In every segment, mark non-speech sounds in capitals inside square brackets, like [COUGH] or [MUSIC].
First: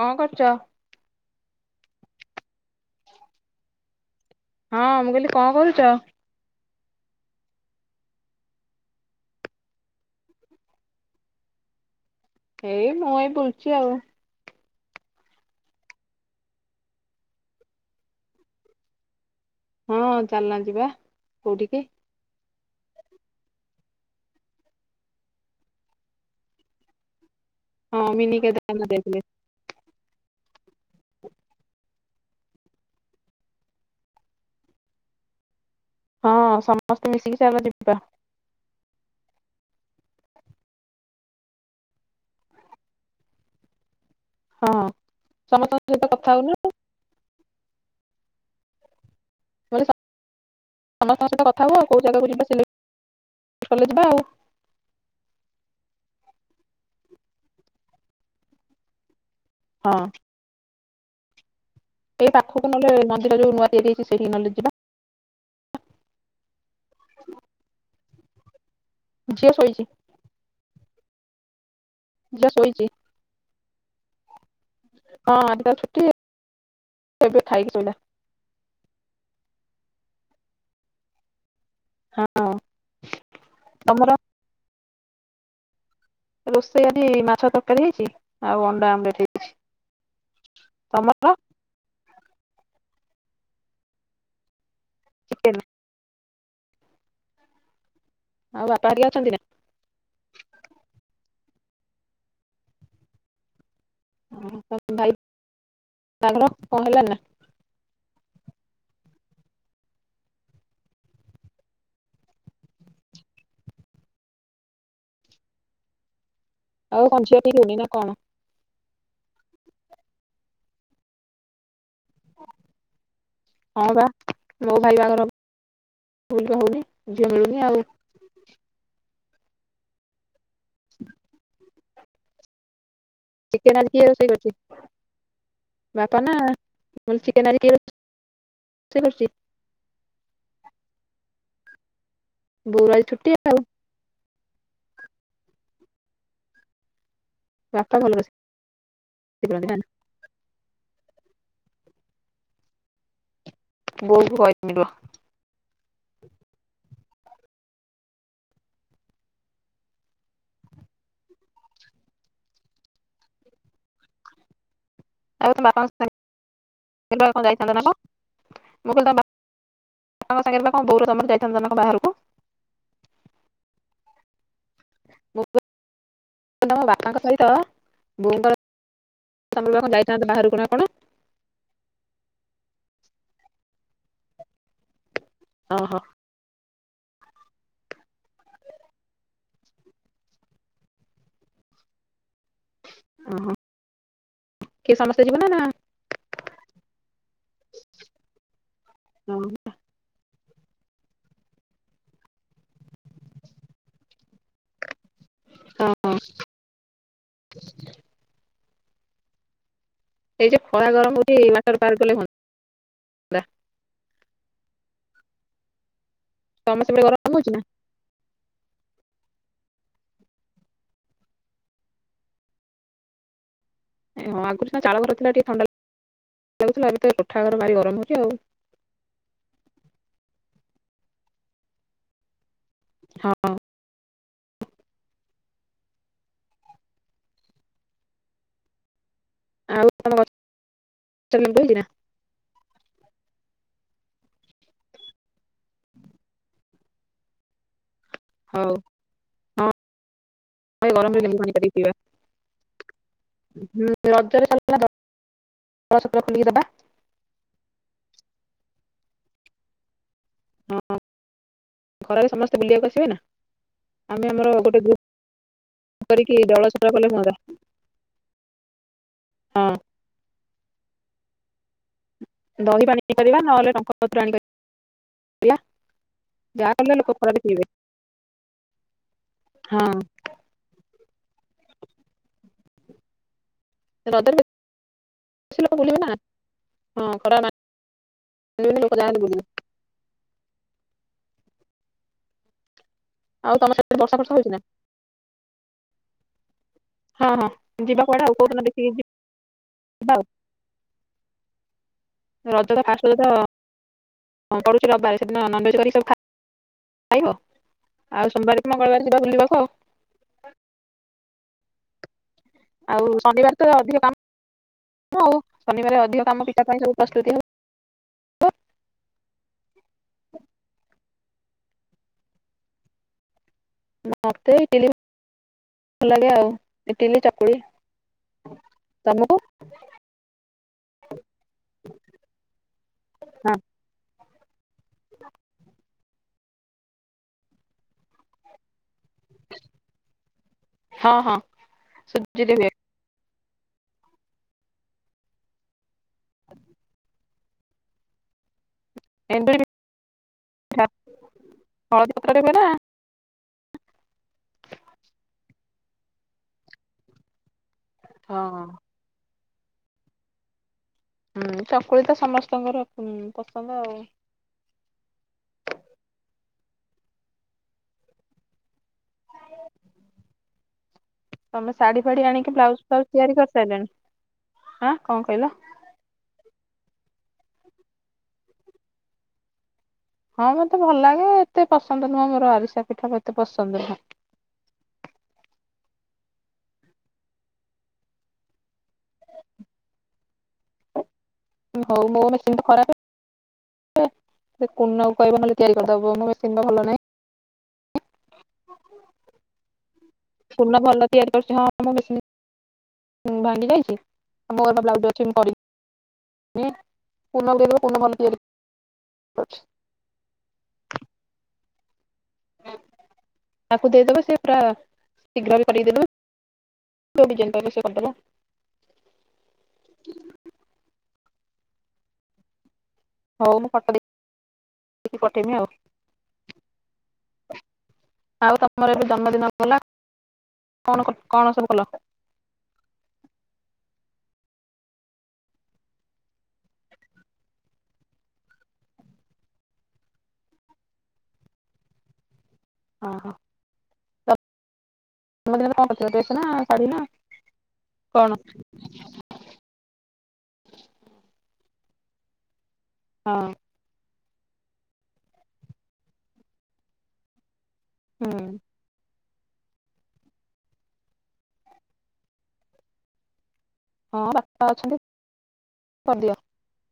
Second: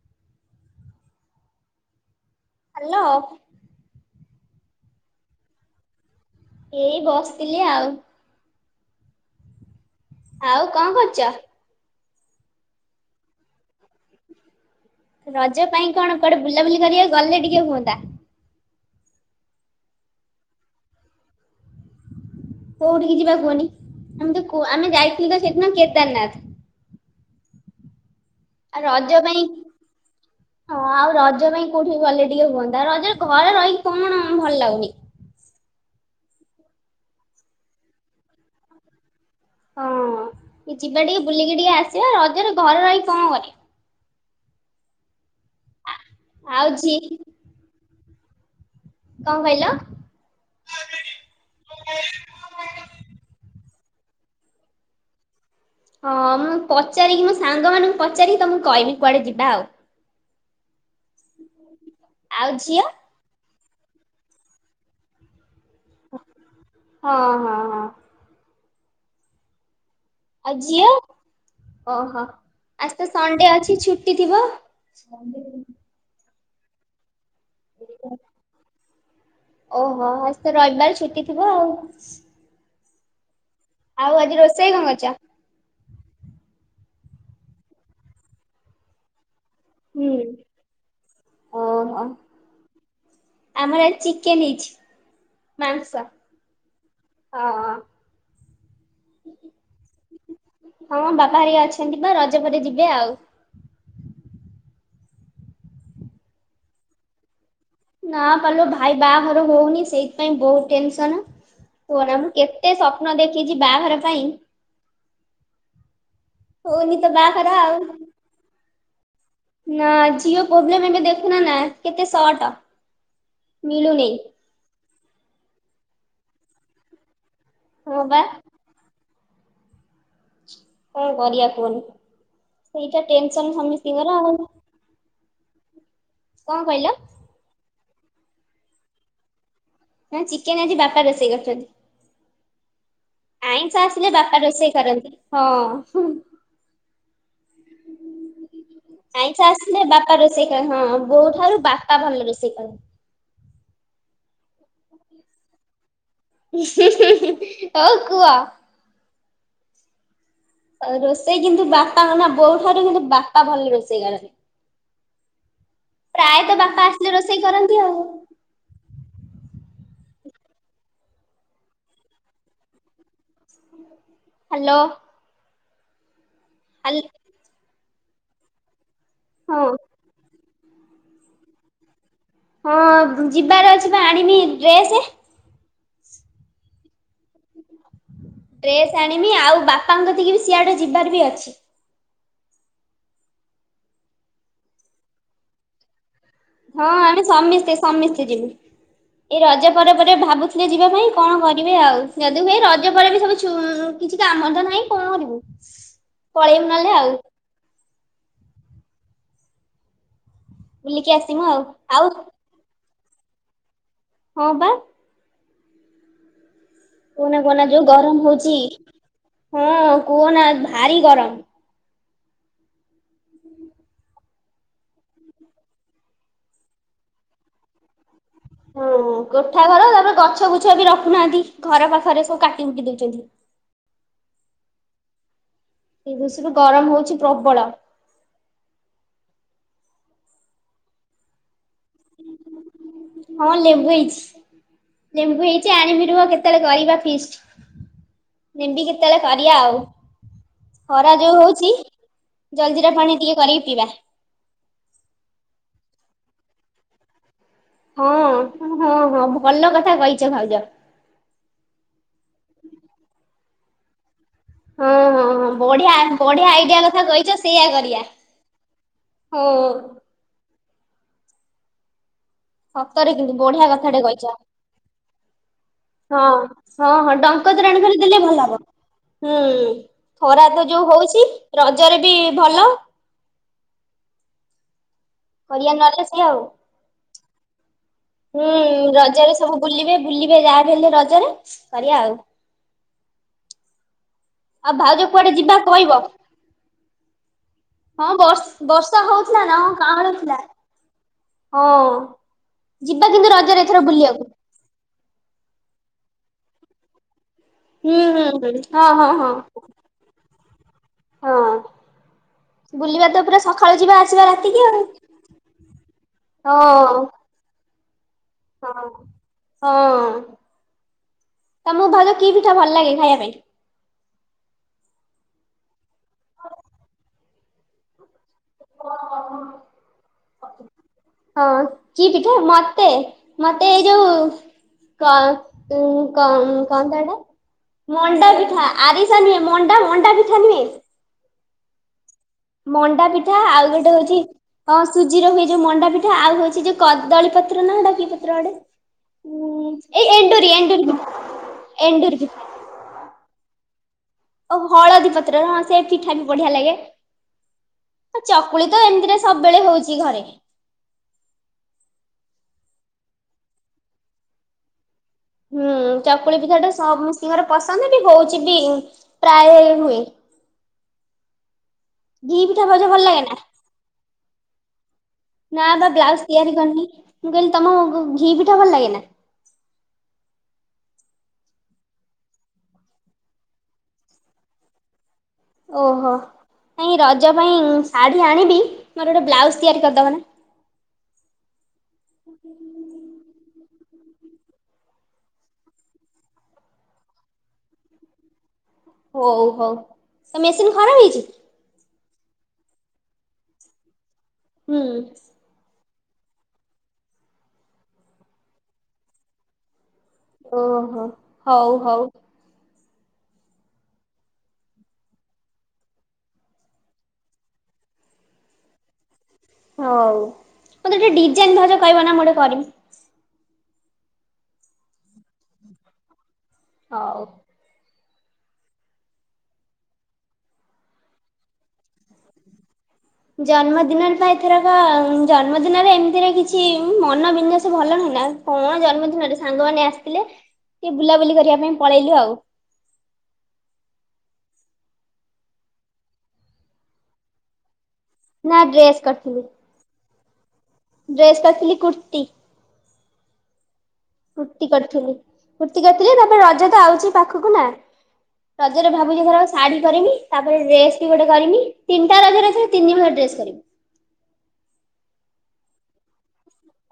କଁ କରୁଚ? ହ୍ୟାଲୋ ହଁ ମୁଁ କହିଲି କଁ କରୁଚ? ଏଇ ବସିଥିଲି ଆଉ ଆଉ କଁ କରୁଚ? ଏଇ ମୁଁ ଏଇ ବୁଲଚି ଆଉ ରଜ ପାଇଁ କଣ କୁଆଡେ ବୁଲାବୁଲି କରିବାକୁ ଗଲେ ଟିକେ ହୁଅନ୍ତା ହଁ ଚାଲୁନ ଯିବା କୋଉଠି କି। କୋଉଠିକି ଯିବା କୁହନି ଆମେ ତ କୁ ଆମେ ଯାଇଥିଲୁ ଯେ ସେଦିନ କେଦାରନାଥ- ହଁ ମିିନି କେଦା- ଆ ରଜ ପାଇଁ- ହଁ ଆଉ ରଜ ପାଇଁ କୋଉଠି ଗଲେ ଟିକେ ହୁଅନ୍ତା ରଜ ଘରେ ରହିକି କଣ ଭଲ ଲାଗୁନି ହଁ ସମସ୍ତେ ମିଶିକି ଚାଲ ଦେଖିବା ହଁ ଯିବା ଟିକେ ବୁଲିକି ଟିକେ ଆସିବା ରଜରେ ଘରେ ରହିି କଣ କରି ହଁ ସମସ୍ତଙ୍କ ସହିତ କଥା ହଉନ ଛିଏ କି କଁ କହିଲ? ସମସ୍ତଙ୍କ ସହିତ କଥା ହୁଅ ଆଉ କୋଉ ଜାଗାକୁ ଯିବା ସିଲେକ୍ଟ କଲେ ଯିବା ଆଉ ହଁ ମୁଁ ପଚାରିକି ମୋ ସାଙ୍ଗ ମାନଙ୍କୁ ପଚାରିକି ତମୁଁକୁ କହିବି କୁଆଡେ ଯିବା ଆଉ ହଁ ଏହି ଆଉ ପାଖକୁ ଝିଅ ନହେଲେ ମନ୍ଦିର ଯୋଉ ନୂଆ ତିଆରି ହୋଇଚି ସେଇଠିକି ନହେଲେ ଯିବା ହଁ ହଁ ହଁ ଝିଅ ଶୋଇଚି ଆଉ ଝିଅ ଓହ ଝିଅ ଶୋଇଛି ଆଜି ତ ସଣ୍ଡେ ଅଛି ଛୁଟି ଥିବ - ହଁ ଆଜି ତ ଛୁଟି, ଏବେ ଖାଇକି ଶୋଇଲା। ହ [INAUDIBLE] ଓହ ଆଜି ତ ରଇବାର ଛୁଟି ଥିବ ଆଉ। [UNINTELLIGIBLE] ଆଉ ଆଜି ରୋଷେଇ କଁ କରିଚ? ରୋଷେଇ ଆଜି ମାଛ ତରକାରୀ ହେଇଚି ଆଉ ଅଣ୍ଡା ଆମଲେଟ ହେଇଚି। ହୁଁ। ଓହ, ଆମର ଆଜି ଚିକେନ ହେଇଚି। ଚିକେନ ମାଂସ, ଅ ହ। ଆଉ ବାପା ହେରିକା ଅଛନ୍ତି ନା? ହଁ ବାପା ହେରିକା ଅଛନ୍ତି ପା ରଜ ପରେ ଯିବେ ଆଉ। [UNINTELLIGIBLE] ଭାଇ [UNINTELLIGIBLE] କଣ ହେଲଣି ନା? ନା ପାଲୋ ଭାଇ ବାହାଘର ହଉନି ସେଇଥିପାଇଁ ବହୁ ଟେନସନ୍। କୁହ ନା ମୁଁ କେତେ ସ୍ୱପ୍ନ ଦେଖିଚି ବାହାଘର ପାଇଁ। [INAUDIBLE] ହଉନି ତ ଆଉ କଣ ଝିଅ ବାହାଘର ଠିକ୍ ଆଉ ହୋଉନି ନା କଣ? ନା ଝିଅ ପ୍ରୋବ୍ଲେମ ଏବେ ଦେଖୁନ ନା କେତେ ସଟ। ହଁ ବା ମୋ ଭାଇ ବାହାଘର ଭୁଲରେ ହଉନି ଝିଅ ମିଳୁନି ଆଉ [UNINTELLIGIBLE] କଣ କରିବା କୁହନି? ସେଇଟା ଟେନସନ ଚିକେନ ଆଜି କିଏ ସମସ୍ତିଙ୍କର ରୋଷେଇ ଆଉ। କରିଛି ବାପା ନା ମୁଁ କଣ କହିଲ କଇଲି ଚିକେନ ଆଜି କିଏ ରୋଷେଇ କରୁଚି? ନା ଚିକେନ ଆଜି ବାପା ରୋଷେଇ କରିଚନ୍ତି। ବୋଉର ଆଜି ଛୁ ଆଇଁଷ ଆସିଲେ ବାପା ରୋଷେଇ କରନ୍ତି ହଁ। ବାପା ଭଲ ରୋଷେଇ ଆଇଁସ କରନ୍ତି ଆସିଲେ ନା ବାପା ରୋଷେଇ କର ହଁ ବୋଉ ଠାରୁ ବାପା ଭଲ ରୋଷେଇ କରନ୍ତି। ବୋଉ କୁ କଇଦେମୀ ରୁଅ। ହୋଉ କୁଅ। ରୋଷେଇ କିନ୍ତୁ ବାପା କ ନା ବୋଉ ଠାରୁ କିନ୍ତୁ ବାପା ଭଲରେ ରୋଷେଇ କରନ୍ତି। ଆଉ ବାପଙ୍କ ପ୍ରାୟତଃ ବାପା ଆସିଲେ ରୋଷେଇ [UNINTELLIGIBLE] ଯାଇଥାନ୍ତ କରନ୍ତି ନା ଆଉ କ? ମୁଁ କହିଲି ତମ ବାପାଙ୍କ ସାଙ୍ଗରେ ବା କଣ ବହୁ ତମର ଯାଇଥାନ୍ତ ନାଁ କଁ ବାହାରକୁ? ହାଲୋ। ତ ହାଲ ବାପାଙ୍କ ସହିତ ଭୁଉଙ୍କର ହଁ [UNINTELLIGIBLE] [UNINTELLIGIBLE] ହଁ ଯିବାର ଅଛି ପା ଆଣିମି ଡ୍ରେସେ। ଓହୋ। ଡ୍ରେସ୍ ଆଣିମି ଆଉ ବାପାଙ୍କକତିକି ବି ସିଆଡେ ଯିବାର ବି ଅଛି। ଓହୋ। କିଏ ସମସ୍ତେ ଯିବ ନା ନା ହଁ ଆମେ ସମିସ୍ତେ ସମିସ୍ତେ ଯିମୁଁ। ହଁ ଏଇ ରଜ ପରେ ପରେ ଭାବୁଥିଲେ ଯିବା ପାଇଁ କଣ କରିବେ ଆଉ ଯଦି ହୁଏ ରଜ ପରେ ବି ସବୁ ଛୁ କିଛି କାମ ତ ନାହିଁ କଣ କରିବୁ ହଁ ପଳେଇବୁ ନହେଲେ ଆଉ [UNINTELLIGIBLE] ସେଇ ଯେ ଖଳା ବୁଲିକି ଗରମ ହଉଚି ଆସିମୁ ଆଉ ୱାଟର ପାର୍କ ଆଉ ଗଲେ [UNINTELLIGIBLE] ହଁ ପା। ତମ ସେପଟେ ଗରମ କୁହନା ହଉଛି ନା? କୁହନା ଯୋଉ ଗରମ ହଉଚି। ହଁ କୁହନା ଭାରି ଗରମ। ହଁ ଆଗରୁ ସିନା ଚାଳ ଘର ଥିଲା ଟିକିେ ଥଣ୍ଡା ଲ ଲଥିଲା ଏବେ ତ ଟୋଠା ଘର ଭାରି ଗରମ ହେଉଚି ଆଉ। ହଁ କୋଠା ଘର ତାପରେ ଗଛ ଗୁଛ ବି ରଖୁନାହାନ୍ତି ଘର ପାଖରେ ସବୁ କା ହଁ। ଏ ବର୍ଷରୁ ଗରମ ହଉଚି ପ୍ରବଳ। [UNINTELLIGIBLE] ହଁ ଲେମ୍ବୁ ହେଇଚି। ଲେମ୍ବୁ ହେଇଚି ଆଣିମି ରୁହ କେତେବେଳେ କରିବା ଫିଷ୍ଟ୍। ହଉ ନେମ୍ବି କେତେବେଳେ କରିବା ହଁ ଆଉ। ଖରା ଗରମରେ ଯୋଉ ଲେମ୍ବୁ ପାଣି ହଉଛି କରିକି ଜଲଜିରା ପାଣି ଟିକେ କରିକି ପିଇବା। ପିଇବା। ହୁଁ ରଜରେ [UNINTELLIGIBLE] [UNINTELLIGIBLE] ହଁ ହଁ ହଁ ଭଲ କଥା କହିଚ ଭାଉଜ। ହଁ ଖରାରେ ସମସ୍ତେ ବୁଲିବାକୁ ଆସିବେ ନା ଆମେ ଆମର ଗୋଟେ ହଁ ଗ୍ରୁପ ହଁ ବଢିଆ କରିକି ବଢିଆ ଆଇଡିଆ ଦଳଛତ୍ର କଥା କଲେ ହୁଅନ୍ତା କହିଚ ସେଇଆ କରିବା। ହଁ। ଦହି ସତରେ ପାଣି କିନ୍ତୁ କରିବା ନହେଲେ ବଢିଆ ଟଙ୍କ କଥାଟେ ପତ୍ର ଆଣି କହିଚ। କରିବା ହଁ ଯାହା ହଁ କଲେ ଲୋକ ହଁ ଖରାରେ ଡଙ୍କ ପିଇବେ ତୋରାଣି କରିକି ଦେଲେ ଭଲ ହବ। ହୁଁ ହଁ ଖରା ତ ଯୋଉ ହଉଚି ରଜରେ ବି ଭଲ। ରଜରେ କରିବା ବେଶିଲୋକ ବୁଲିବେ ନହେଲେ ନା ସେ ଆଉ ହଁ ଖରା ନା ହୁଁ ରଜରେ ସବୁ ବୁଲିବେ ବୁଲିବେ ଯାହା ବି ହେଲେ ରଜରେ କରିବା ଆଉ। ଆଉ ତମ ସେପଟେ ବର୍ଷା ଫର୍ଷା ହଉଛି ନା। ଆଉ ଭାଉଜ କୁଆଡେ ଯିବା କଇବ। ହଁ ହଁ ଯିବା ହଁ କୁଆଡେ ଆଉ କୋଉ ଦିନ ବର୍ଷ ଦେଖିକି ବର୍ଷା ହଉଥିଲା ନା ହଁ ଯିବା ଆଉ କାଁଳଉଥିଲା। ହଁ ରଜ ତ ଫାଷ୍ଟ ଯିବା ରଜ କିନ୍ତୁ ତ ରଜରେ ଏଥର ବୁଲିବାକୁ। ହଁ ପଡ଼ୁଛି ରବିବାର ସେଦିନ ନନଭେଜ୍ କରିକି ସବୁ ଖା ଖାଇବ। ହୁଁ ହୁଁ ଆଉ ହୁଁ ସୋମବାର କି ହଁ ମଙ୍ଗଳବାର ହଁ ଯିବା ହଁ ବୁଲିବାକୁ ଆଉ। ହଁ। ବୁଲିବା ଆଉ ତ ପୁରା ଶନିବାର ସଖାଳୁ ଯିବା ଅଧିକ ଆସିବା ରାତିକି ଆଉ କାମ ଆଉ ଶନିବାର ଅଧିକ କାମ ପିଠା ପାଇଁ ସବୁ ହଁ। ପ୍ରସ୍ତୁତି ହଁ ହଁ ତମକୁ ଭାଉଜ କି ପିଠା ଭଲ ଲାଗେ ଖାଇବା ପାଇଁ। ମତେ ଇଟିଲି ଭଲ ଲାଗେ ଆଉ ଇଟଲି ଚକୁଳି। କୁଅ ତମକୁ ହ। ହଁ କି ପିଠା ମତେ ହଁ ମତେ ଏଇ ଯୋଉ କଣ ଉଁ କଣ କଣ ତ ଏଟା ମଣ୍ଡା ପିଠା ଆରିସା ନୁହେଁ ମଣ୍ଡା ମଣ୍ଡା ପିଠା ନୁହେଁ। ହଁ ହଁ ସୁଜିରେ ହୁଏ। ମଣ୍ଡା ପିଠା ଆଉ ଗୋଟେ ହଉଛି ହଁ ସୁଜିରେ ହୁଏ ଯୋଉ ମଣ୍ଡା ପିଠା ଆଉ ହଉଛି ଯୋଉ କଦଳୀ ପତ ପତ୍ର ନା ଏଟା କି ପତ୍ର ଗୋଟେ ଏଣ୍ଡୁରି ଉଁ ଏଇ ଏଣ୍ଡୁରି ପିଠା ଏଣ୍ଡୁରି ପିଠା ହଳଦୀ ଏଣ୍ଡୁରି ପି ପତ୍ରରେ ହୁଏ ନା ଆଉ ହଳଦୀ ପତ୍ର ହଁ ସେ ପିଠା ବି ବଢିଆ ଲାଗେ ଆଉ ହଁ ଚକୁଳି ତ ଏମିତିରେ ସବୁବେଳେ ହଉଛି ଘରେ। ହୁଁ ଚକୁଳି ତ ସମସ୍ତଙ୍କର ଉଁ ପସନ୍ଦ ଆଉ। ହୁଁ ଚକୁଳି ପିଠା ଟା ସମସ୍ତତିଙ୍କର ପସନ୍ଦ ବି ହଉଛି ବି ପ୍ରାୟ ହୁଏ। ତମେ ଶାଢୀ ଫାଢୀ ଘି ଆଣିକି ପିଠା ବ୍ଲାଉଜ ଭାଉଜ ଭଲ ଫ୍ଲାଉଜ ଲାଗେ ନା? ତିଆରି କରିସାରିଲଣି ଆଁ କଣ କହିଲ ନାଁ ବା ବ୍ଲାଉଜ ତିଆରି କରିନି ମୁଁ କହିଲି ତମ ଘି ପିଠା ଭଲ ଲାଗେ ନା। ହଁ ମତେ ଭଲ ଲାଗେ ଏତେ ପସନ୍ଦ ନୁହଁ ମୋର ଆରିସା ପିଠା ଏତେ ପସନ୍ଦ ନୁହଁ। ଓହୋ ଏଇ ରଜ ପାଇଁ ଶାଢ଼ୀ ଆଣିବି ମୋର ଗୋଟେ ବ୍ଲାଉଜ ତିଆରି କରିଦବ ନା। ହଉ ମୋ ମେସିନ ତ ଖରାପେ। ପେ ସେ କୁନାକୁ କହିବ ନହେଲେ ତିଆରି କରିଦବ ମୋ ମେସିନ ତ ଭଲ ନାହିଁ। ହଉ ହଉ ତ ମେସିନ୍ କୁନା ଖରାପ ଭଲ ହେଇଛି ତିଆରି କରୁଛି ହଁ ମୋ ମେସିନି ଉଁ ଭାଙ୍ଗି ଯାଇଛି ଆମ ହୁଁ ଘର ବ୍ଲାଉଜ ଅଛି ମୁଁ କରି ନି କୁନାଲ ଦେଇଦବେ କୁନା ଭଲ ତିଆରି କରଛି। ଓହୋ ହଉ ହଉ। ତାକୁ ଦେଇଦବ ସେ ପୁରା ଶୀଘ୍ର ବି କରିକି ଦେଇଦବ। ଯୋଉ ଡିଜାଇନ୍ ଟା ସିଏ କରିଦବ। ହଉ ମୋତେ ଟିକେ ଡିଜାଇନ୍ ଭାଉଜ କହିବ ନା ମୁଁ ଗୋଟେ କରିମି। ହଉ ମୁଁ ଫୋଟ ଦେଇକି ପଠେଇମି ଆଉ। ହଉ। ଆଉ ତମର ଏବେ ଜନ୍ମଦିନ ଗଲା କଣ କଣ ସବୁ କଲ। ଜନ୍ମଦିନରେ ତ ଏ ଥରକ ଜନ୍ମଦିନରେ ଏମିତିରେ କିଛି ମନ ବିନ୍ଦାସ ଭଲ ନାହିଁ ନା। କଣ ଜନ୍ମଦିନରେ ସାଙ୍ଗମାନେ ଆସିଥିଲେ ଟିକେ ବୁଲାବୁଲି କରିବା ପାଇଁ ପଳେଇଲୁ ଆଉ। ହଁ ହ। ଜନ୍ମ ଦିନରେ କଣ କରିଥିଲ ଡ୍ରେସ ନା ଶାଢ଼ୀ ନା କଣ। ନା ଡ୍ରେସ୍ କରିଥିଲି ଡ୍ରେସ୍ କରିଥିଲି କୁର୍ତ୍ତିୀ। ହଁ। କୁର୍ତି କରିଥିଲି କୁର୍ତ୍ତୀ କରିଥିଲି ତାପରେ ରଜ ତ ଆଉଚି ପାଖୁକୁ ନା। ହଁ। ରଜରେ ଭାବିଛି ଏଥରକ ଶାଢୀ କରିମି ତାପରେ ଡ୍ରେସ୍ ବି ଗୋଟେ କରିମି ତିିଟା ରଜରେ ତିନିହଳ ଡ୍ରେସ୍ କରିବି। ହଁ ବାପା ଅଛନ୍ତି କରିଦିଅ।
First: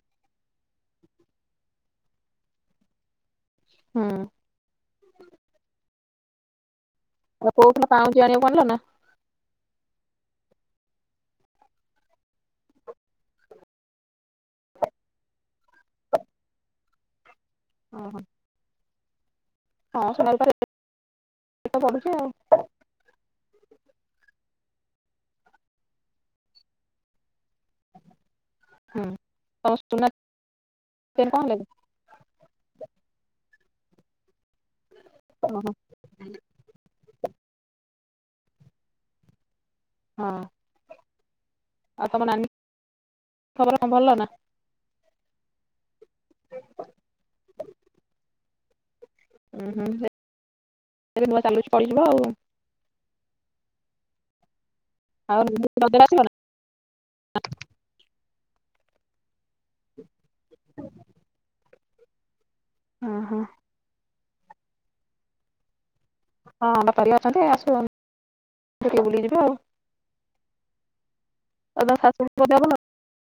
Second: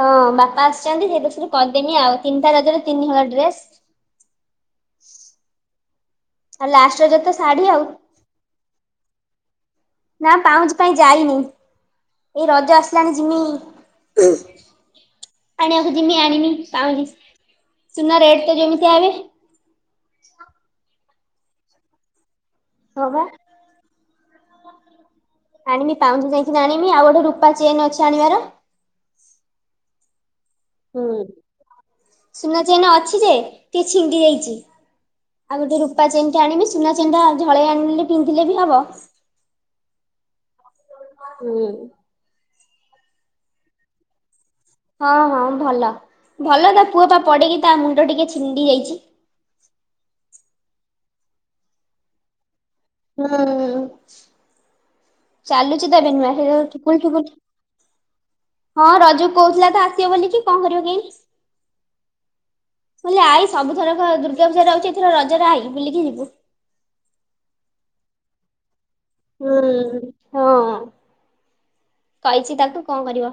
ହଁ ବାପା ଆସିଛନ୍ତି ସେଇଦୋଷରୁ କରିଦେନି ଆଉ ତିନିଟା ରଜରେ ତିନି ହେଳ ଡ୍ରେସ। ହୁଁ। ଆଉ ଲାଷ୍ଟେ ରଜରେ ତଶାଢୀ ଆଉ। ଝିଆ ଣିଆକୁ ଆଣିଲ ନା? ନା ପାଉଁଜି ପାଇଁ ଯାଇନେହିଁ ଏଇ ରଜ ଆସିଲାଣି ଯିମି। ଆଣିବାକୁ ଯିମି ଆଣିମି ପାଉଁଜି ସୁନା ହଁ ରେଟେ ତ ଯେମିତିଆ ଏବେ। ହଁ ସମାଳି ପାରେ ସେତକରୁଚି ଆଉ। ହବା। ଆଣିମି ପାଉଁଜି ଯାଇକିନା ଆଣିମି ଆଉ ଗୋଟେ ରୁ ପା ଚେନେ ଅଛି ଆଣିବାରେ ହୁଁ ତମ ସୁନା ହୁଁ। ଚେନ୍ କଣ ହେଲା କି? ସୁନା ଚେନେ ଅଛି ଯେ ଟିକେ ଛିଣ୍ଡି ଜାଇଚି ଆଉ ଓହୋ ଗୋଟେ ରୁ ରୁପା ଚେନେଟେ ଆଣିମି ସୁନା ଚେନେଟା ଝଳେଇ ଆଣିଲେ ପିନ୍ଧିଲେ ବି ହବ। ହଁ। ହୁଁ। ଆଉ ତମ ନାନୀ ଖବର କଣ ଭଲ ନା? ହଁ ହଁ ଭଲ ଭଲ ତା ପୁଅ ଟା ପଡିକି ତା ମୁଣ୍ଡ ଟିକେ ଛିଣ୍ଡି ଯାଇଚି। ଉହୁଁ ହେ ଏବେ ନୂଆ ଚାଲୁଛି ପଡିଯିବ ଆଉ। ହୁଁ। ଆଉ ଚାଲୁଚି ତ ରଜରେ ଏବେ ଆସିବ ନା? ନୂଆ ହେଇ ଯୋଉ ଠୁକୁଲୁ ଠୁକୁଲୁ। ହଁ ରଜକୁ କହୁଥୁଲା ତ ଆସିବ ବୋଲିିକି କଣ କରିବ କେଜାଣି। ହଁ ହେଲେ ହଁ ଆଇ ସବୁଥରକ ଦୁର୍ଗା ପୂଜାରେ ଆଉଚୁ ଏଥର ରଜରେ ଆଇ ବୁଲିକି ଯିବୁ। ହଁ ବାପା ହେରିକା ଅଛନ୍ତି ଆସୁ ବୁଲି ବୁଲିକି ଯିବୁ। ହୁଁ ହଁ ଆଉ ତମ ଶାଶୁଙ୍କ ପାଇଚି ଦେହ ଭଲ? ତାକୁ। କଣ କରିବ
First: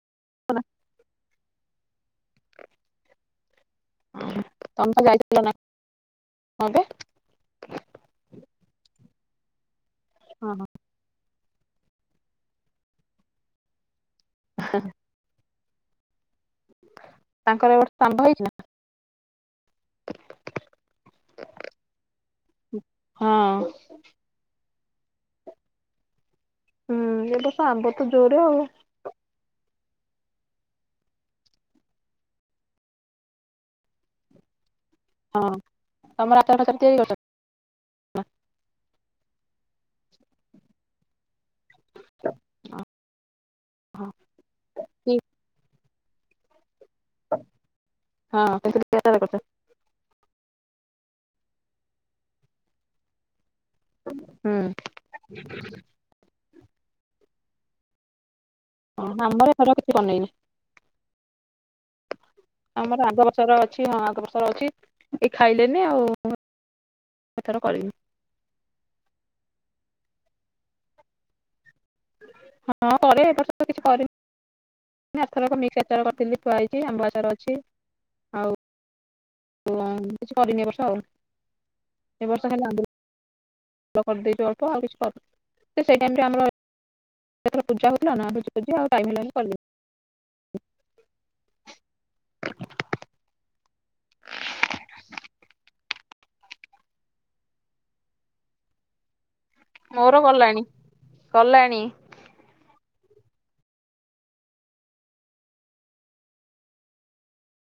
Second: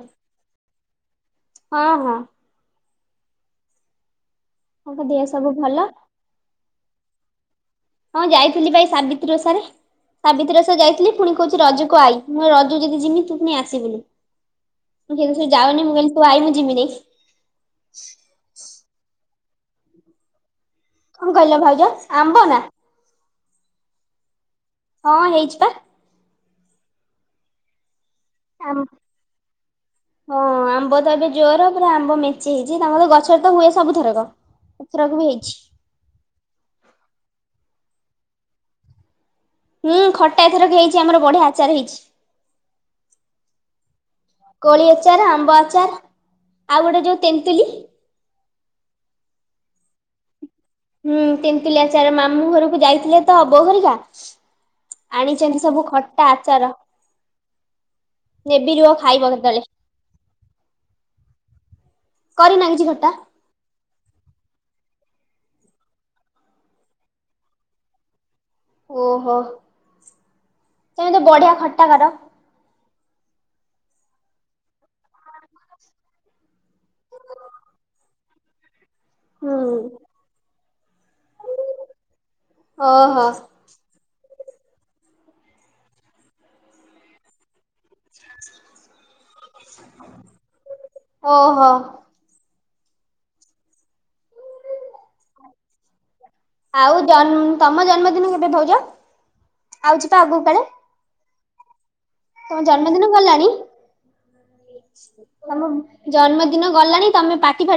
ହଁ ହଁ। ହଁ ତମେପା ତାଙ୍କ ଦେହ ଯାଇଥିଲ ସବୁ ନାଁ ଭଲ। ହଁ ପା। ହଁ ଯାଇଥିଲି ପା ଏଇ ସାବିତ୍ରୀ ଓଷାରେ ହଁ ସାବିତ୍ରୀ ହଁ ଓଷାରେ ଯାଇଥିଲି। ପୁଣି କହୁଚି ରଜକୁ ତୁ ଆଇ ମୁଁ ରଜକୁ ଯେଦି ଜିମି ତୁ ପୁଣି ଆସିବୁନେହିଁ। ମୁଁ ଯାଉନି ମୁଁ କହିଲି ତୁ ଆଇ ମୁଁ ଯିମିନେହିଁ। ତାଙ୍କର ଗୋଟେ ସଣ୍ଢ ହେଇଚି ନା? କଣ କହିଲ ଭାଉଜ ଆମ୍ବ ନା? ହଁ। ହଁ ହେଇଚି ପା। ହୁଁ ଏବର୍ଷ ଆମ୍ବ ତ ଜୋରେ ଆଉ। ଆମ୍ବ ହଁ। ଆମ୍ବ ତ ଏବେ ଜୋର ପୁରା ଆମ୍ବ ମେଞ୍ଚେ ହେଇଚି ତାଙ୍କ ଗଛରେ ତ ହୁଏ ସବୁଥରକ। ଏଥରକ ବି ହଁ ହେଇଛି ତମ [UNINTELLIGIBLE] ହୁଁ ଖଟା ଏଥରକ ହେଇଚି ଆମର ବଢିଆ ଆଚାର ହେଇଚି। ହଁ। କୋଳି ଆଚାର ଆମ୍ବ ଆଚାର ଆଉ ଗୋଟେ ଯୋଉ ତେନ୍ତୁଲି। ହଁ ତେନ୍ତୁଲି କେତୋଳେ କରୁଚ? ହୁଁ ତେନ୍ତୁଲିଆଚାର ମାମୁଁ ଘରକୁ ଯାଇଥିଲେ ତ ବୋଉ ହେରିକା। ହୁଁ ଆଣିଚନ୍ତି ସବୁ ଖଟା ଆଚାର। ନେବି ରୁହ ଓ ଖାଇବ ଆମର କେତେବେଳେ ଏଥର କିଛି ବନେଇନି। କରିନା କିଛି ଆମର ଖଟା ଆଗ ବର୍ଷ୍ ଆଗ ବର୍ଷର ଅଛି, ହଁ ଆଗ ବର୍ଷର ଅଛି, ଏ‌ ଖାଇଲେନି ଆଉ, ଏଥର କରିନି। ଓହୋ, ତମେତ ବଢିଆ ଖଟାକର? ହଁ କରେ, ଏ‌ ବର୍ଷ ତ କିଛି କରିନି। ନାଇଁ ଆରଥରକ ମିକ୍ସ୍ଆଚାର କରିଥିଲି ଥୁଆ ହେଇଚି, ଆମ୍ବଆଚାର ଅଛି, ହୁଁ ଆଉ କିଛି କରିନି ଏବ ବର୍ଷ ଆଉ, ଏ ବର୍ଷ ଖାଲି ଆମ୍ବୁଲ ଓହୋ ବୁଲ କରିଦେଇଚୁ ଅଳ୍ପ, ଆଉ କିଛି କରିନୁ, ତ ସେଇ ଟାଇମ୍ ରେ ଆମର୍, ଯେତେବେଳେ ପୂଜା ହୁଏ ନା ନା ଭୋଜିଫୋଜି ଆଉ ଟାଇମ୍ ହେଲାନି, କଲିନି। ଓହୋ। ଆଉ ଜମ୍, ତମ ଜନ୍ମଦିନ କେବେ ଭାଉଜ? ଆଉଛି ମୋର ପା ଆଗକୁ କାଳେ ଗଲାଣି, ଗଲାଣି। ତମ ଜନ୍ମଦିନ ଗଲାଣି? ତମ ଜନ୍ମଦିନ ଗଲାଣି, ତମେ ପାଟି ଫାଟି